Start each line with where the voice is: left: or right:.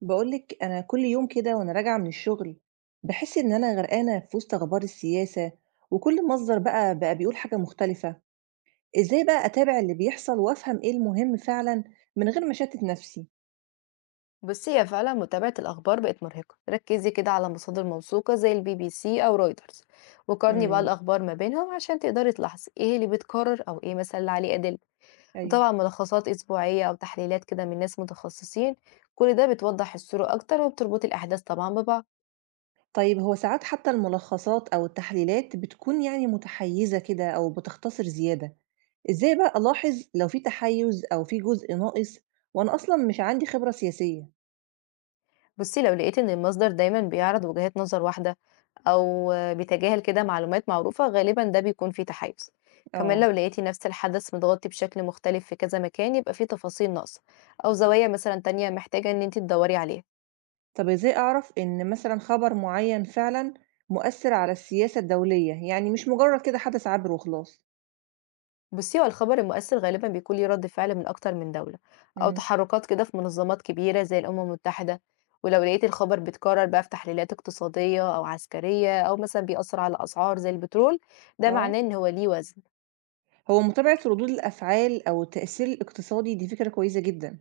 right: بقولك أنا كل يوم كده وأنا راجعة من الشغل. بحس إن أنا غرقانة في وسط أخبار السياسة. وكل مصدر بقى بيقول حاجة مختلفة. إزاي بقى أتابع اللي بيحصل وأفهم إيه المهم فعلا من غير ما أشتت نفسي؟
left: بصي يا فعلا متابعة الأخبار بقت مرهقة. ركزي كده على مصادر موثوقة زي البي بي سي أو رويترز، وقارني بقى
right: امم.
left: الأخبار ما بينهم عشان تقدري تلاحظي ايه اللي بيتكرر أو ايه مثلا اللي عليه أدلة.
right: أيوه.
left: وطبعا ملخصات أسبوعية أو تحليلات كده من ناس متخصصين، كل ده بتوضح الصورة أكتر وبتربط الأحداث طبعا ببعض.
right: طيب هو ساعات حتى الملخصات أو التحليلات بتكون يعني متحيزة كده أو بتختصر زيادة. إزاي بقى ألاحظ لو في تحيز أو في جزء ناقص وأنا أصلا مش عندي خبرة سياسية؟
left: بُصّي، لو لقيت إن المصدر دايمًا بيعرض وجهات نظر واحدة أو بيتجاهل كده معلومات معروفة، غالبًا ده بيكون فيه تحيُّز. كمان لو
right: اه.
left: لقيتِ نفس الحدث متغطي بشكل مختلف في كذا مكان، يبقى فيه تفاصيل ناقصة أو زوايا مثلًا تانية محتاجة إن أنتِ تدوّري عليها.
right: طب إزاي أعرف إن مثلًا خبر معيّن فعلًا مؤثّر على السياسة الدولية، يعني مش مجرّد كده حدث عابر وخلاص؟
left: بُصّي، هو الخبر المؤثر غالبًا بيكون ليه رد فعل من أكتر من دولة أو
right: إمم.
left: تحرُّكات كده في منظمات كبيرة زي الأمم المتحدة، ولو لقيتِ الخبر بيتكرر بقى في تحليلات اقتصادية أو عسكرية أو مثلًا بيأثّر على أسعار زي البترول، ده معناه
right: آه.
left: إن هو ليه وزن.
right: هو متابعة ردود الأفعال أو التأثير الاقتصادي دي فكرة كويسة جدًا،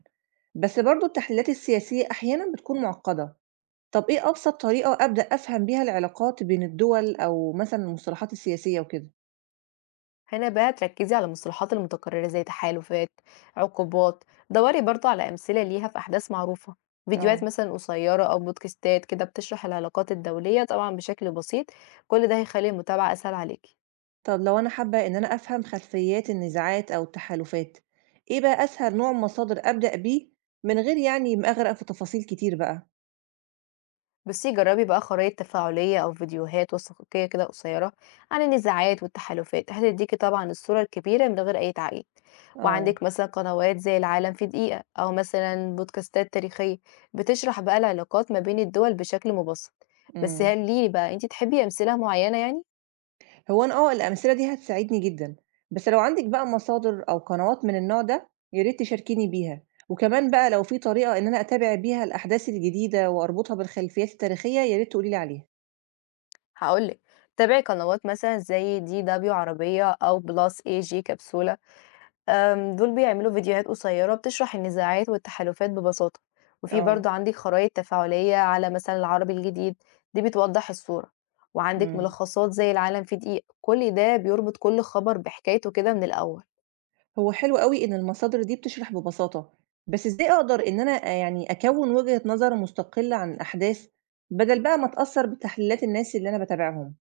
right: بس برضه التحليلات السياسية أحيانًا بتكون معقّدة، طب إيه أبسط طريقة أبدأ أفهم بيها العلاقات بين الدول أو مثلًا المصطلحات السياسية وكده؟
left: هنا بقى تركزي على المصطلحات المتكررة زي تحالفات، عقوبات. دوري برضو على أمثلة ليها في أحداث معروفة، فيديوهات
right: آه.
left: مثلا قصيرة أو بودكاستات كده بتشرح العلاقات الدولية طبعا بشكل بسيط. كل ده هيخلي المتابعة أسهل عليكي.
right: طب لو أنا حابة إن أنا أفهم خلفيات النزاعات أو التحالفات، إيه بقى أسهل نوع مصادر أبدأ بيه من غير يعني ما أغرق في تفاصيل كتير بقى؟
left: بُصّي، جرّبي بقى خرائط تفاعلية أو فيديوهات وثائقية كده قصيرة عن النزاعات والتحالفات، هتدّيكِ طبعًا الصورة الكبيرة من غير أي تعقيد،
right: آه.
left: وعندِك مثلًا قنوات زي العالم في دقيقة أو مثلًا بودكاستات تاريخية بتشرح بقى العلاقات ما بين الدول بشكل مبسّط. بس
right: امم.
left: هل ليه بقى أنتِ تحبّي أمثلة معيّنة يعني؟
right: هو أنا الأمثلة دي هتساعدني جدا، بس لو عندك بقى مصادر أو قنوات من النوع ده يا ريت تشاركيني بيها، وكمان بقى لو في طريقة إن أنا أتابع بيها الأحداث الجديدة وأربطها بالخلفيات التاريخية يا ريت تقولي لي عليها.
left: هاقول لِك، تابعي قنوات مثلًا زي DW عربية أو Plus AG كبسولة. دول بيعملوا فيديوهات قصيرة بتشرح النزاعات والتحالفات ببساطة، وفي
right: آه.
left: برضه عندِك خرايط تفاعلية على مثلًا العربي الجديد، دي بتوضح الصورة، وعندِك
right: امم.
left: ملخصات زي العالم في دقيقة، كل ده بيربط كل خبر بحكايته كده من الأول.
right: هو حلو أوي إن المصادر دي بتشرح ببساطة، بس إزاي أقدر إن أنا يعني أكوِّن وجهة نظر مستقلة عن الأحداث، بدل بقى ما أتأثّر بتحليلات الناس اللي أنا باتابعهم؟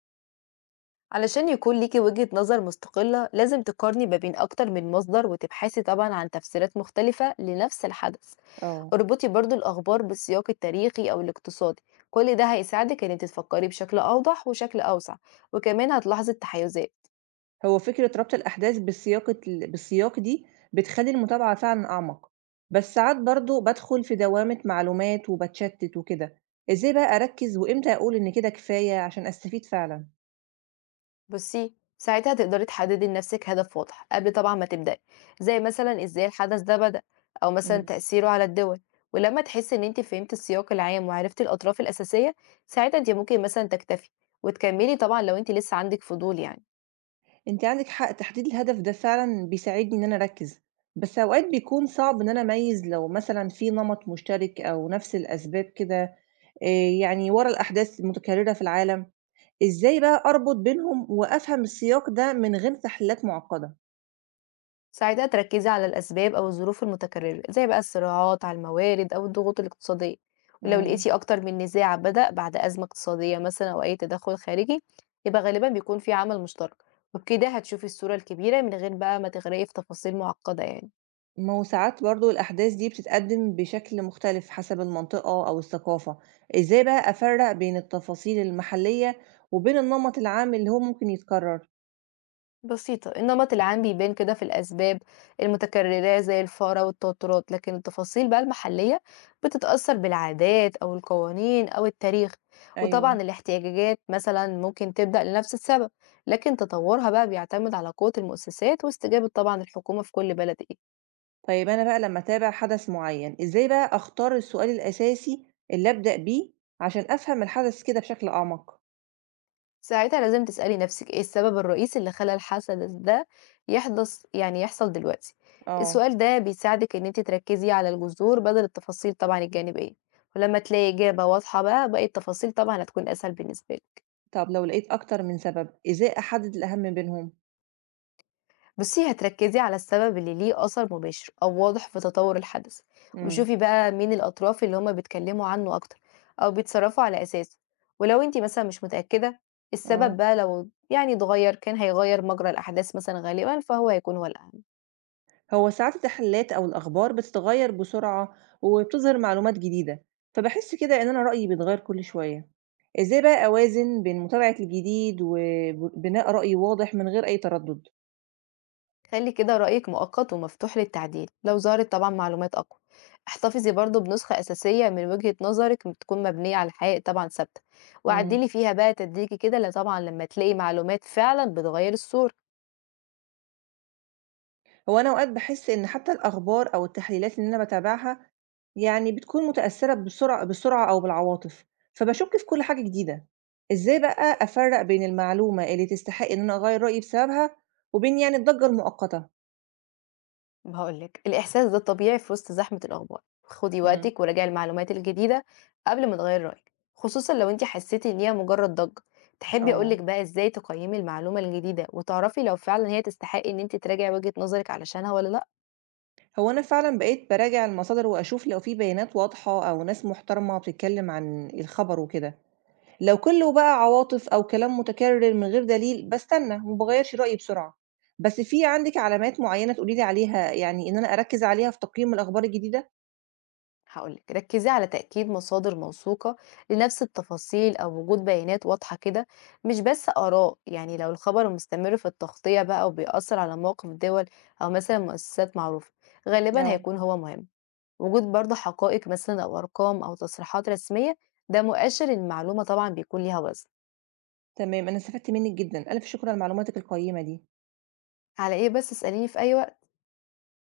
left: علشان يكون ليكِ وجهة نظر مستقلة لازم تقارني ما بين أكتر من مصدر وتبحثي طبعًا عن تفسيرات مختلفة لنفس الحدث.
right: آه.
left: اربطي برضو الأخبار بالسياق التاريخي أو الاقتصادي، كل ده هيساعدك إن انت تفكري بشكل أوضح وشكل أوسع، وكمان هتلاحظي التحيزات.
right: هو فكرة ربط الأحداث بالسياق دي بتخلّي المتابعة فعلًا أعمق، بس ساعات برضه بادخل في دوامة معلومات وباتشتت وكده، إزاي بقى أركّز وإمتى أقول إن كده كفاية عشان أستفيد فعلًا؟
left: بصي ساعتها تقدري تحددي لنفسك هدف واضح قبل طبعا ما تبدأي، زي مثلا ازاي الحدث ده بدأ أو مثلا
right: إمم.
left: تأثيره على الدول. ولما تحسي إن انت فهمتي السياق العام وعرفتي الأطراف الأساسية، ساعتها انت ممكن مثلا تكتفي، وتكملي طبعا لو انت لسه عندك فضول يعني.
right: أنتِ عندِك حق، تحديد الهدف ده فعلًا بيساعدني إن أنا أركّز، بس أوقات بيكون صعب إن أنا أميّز لو مثلًا في نمط مشترك أو نفس الأسباب كده، آآ، يعني ورا الأحداث المتكررة في العالم، إزاي بقى أربط بينهم وأفهم السياق ده من غير تحليلات معقدة؟
left: ساعتها تركزي على الأسباب أو الظروف المتكررة زي بقى الصراعات على الموارد أو الضغوط الاقتصادية. ولو
right: إمم.
left: لقيتي أكتر من نزاع بدأ بعد أزمة اقتصادية مثلا أو أي تدخل خارجي، يبقى غالبا بيكون في عمل مشترك، وبكده هتشوفي الصورة الكبيرة من غير بقى ما تغرقي في تفاصيل معقدة يعني.
right: ما هو ساعات برضه الأحداث دي بتتقدم بشكل مختلف حسب المنطقة أو الثقافة، إزاي بقى أفرّق بين التفاصيل المحلية وبين النمط العام اللي هو ممكن يتكرر؟
left: بسيطة، النمط العام بيبان كده في الأسباب المتكررة زي الفقر أو التوترات، لكن التفاصيل بقى المحلية بتتأثر بالعادات أو القوانين أو التاريخ. وطبعا
right: أيوه.
left: الاحتياجات مثلا ممكن تبدأ لنفس السبب، لكن تطورها بقى بيعتمد على قوة المؤسسات واستجابة طبعا الحكومة في كل بلد إيه.
right: طيب أنا بقى لمّا أتابع حدث معيّن، إزاي بقى أختار السؤال الأساسي اللي أبدأ بيه عشان أفهم الحدث كده بشكل أعمق؟
left: ساعتها لازم تسألي نفسِك إيه السبب الرئيسي اللي خلّى الحدث ده يحدث، يعني يحصل دلوقتي؟
right: آه.
left: السؤال ده بيساعدِك إن أنتِ تركّزي على الجذور بدل التفاصيل طبعًا الجانبية، ولمّا تلاقي إجابة واضحة بقى، باقي التفاصيل طبعًا هتكون أسهل بالنسبة لِك.
right: طب لو لقيت أكتر من سبب، إزاي أحدد الأهم بينهم؟
left: بصي هتركزي على السبب اللي ليه أثر مباشر أو واضح في تطور الحدث،
right: إمم.
left: وشوفي بقى مين الأطراف اللي هما بيتكلموا عنه أكتر أو بيتصرفوا على أساسه. ولو انتي مثلا مش متأكدة، السبب
right: آه.
left: بقى لو يعني اتغير كان هيغير مجرى الأحداث مثلا، غالبا فهو هيكون هو الأهم.
right: هو ساعات التحليلات أو الأخبار بتتغيّر بسرعة وبتظهر معلومات جديدة، فباحس كده إن أنا رأيي بيتغيّر كل شوية، إزاي بقى أوازن بين متابعة الجديد وبناء رأي واضح من غير أي تردد؟
left: خلي كده رأيك مؤقت ومفتوح للتعديل لو ظهرت طبعا معلومات أقوى، احتفظي برضو بنسخة أساسية من وجهة نظرك تكون مبنية على حقائق طبعا ثابتة،
right: إمم.
left: وعدلي فيها بقى تدريجي كده لا طبعا لما تلاقي معلومات فعلا بتغير الصورة.
right: هو أنا أوقات باحس إن حتى الأخبار أو التحليلات اللي أنا باتابعها، يعني بتكون متأثّرة بسرعة بالسرعة أو بالعواطف، فباشُك في كل حاجة جديدة. إزاي بقى أفرّق بين المعلومة اللي تستحق إن أنا أغيّر رأيي بسببها وبين يعني الضجة المؤقتة؟
left: هاقول لِك، الإحساس ده طبيعي في وسط زحمة الأخبار، خدي
right: إمم.
left: وقتِك وراجعي المعلومات الجديدة قبل ما تغيّري رأيِك، خصوصًا لو أنتِ حسيتِ إن هي مجرد ضجة. تحبي أقول لِك
right: آه.
left: بقى إزاي تقيّمي المعلومة الجديدة وتعرفي لو فعلًا هي تستحقي إن أنتِ تراجعي وجهة نظرِك علشانها والّا لأ؟
right: هو أنا فعلًا بقيت باراجع المصادر وأشوف لو في بيانات واضحة أو ناس محترمة بتتكلّم عن الخبر وكده. لو كله بقى عواطف أو كلام متكرر من غير دليل باستنى وما باغيّرش رأيي بسرعة، بس في عندِك علامات معيّنة تقولي لي عليها يعني إن أنا أركّز عليها في تقييم الأخبار الجديدة؟
left: هاقول لِك، ركّزي على تأكيد مصادر موثوقة لنفس التفاصيل أو وجود بيانات واضحة كده، مش بس آراء. يعني لو الخبر مستمر في التغطية بقى وبيأثّر على مواقف دول أو مثلًا مؤسسات معروفة، غالبًا
right: آه.
left: هيكون هو مهم. وجود برضه حقائق مثلا أو أرقام أو تصريحات رسمية، ده مؤشر إن المعلومة طبعا بيكون ليها وزن.
right: تمام، أنا استفدت منِّك جدًا، ألف شكر على معلوماتِك القيّمة دي.
left: على إيه بس، اسأليني في أي وقت.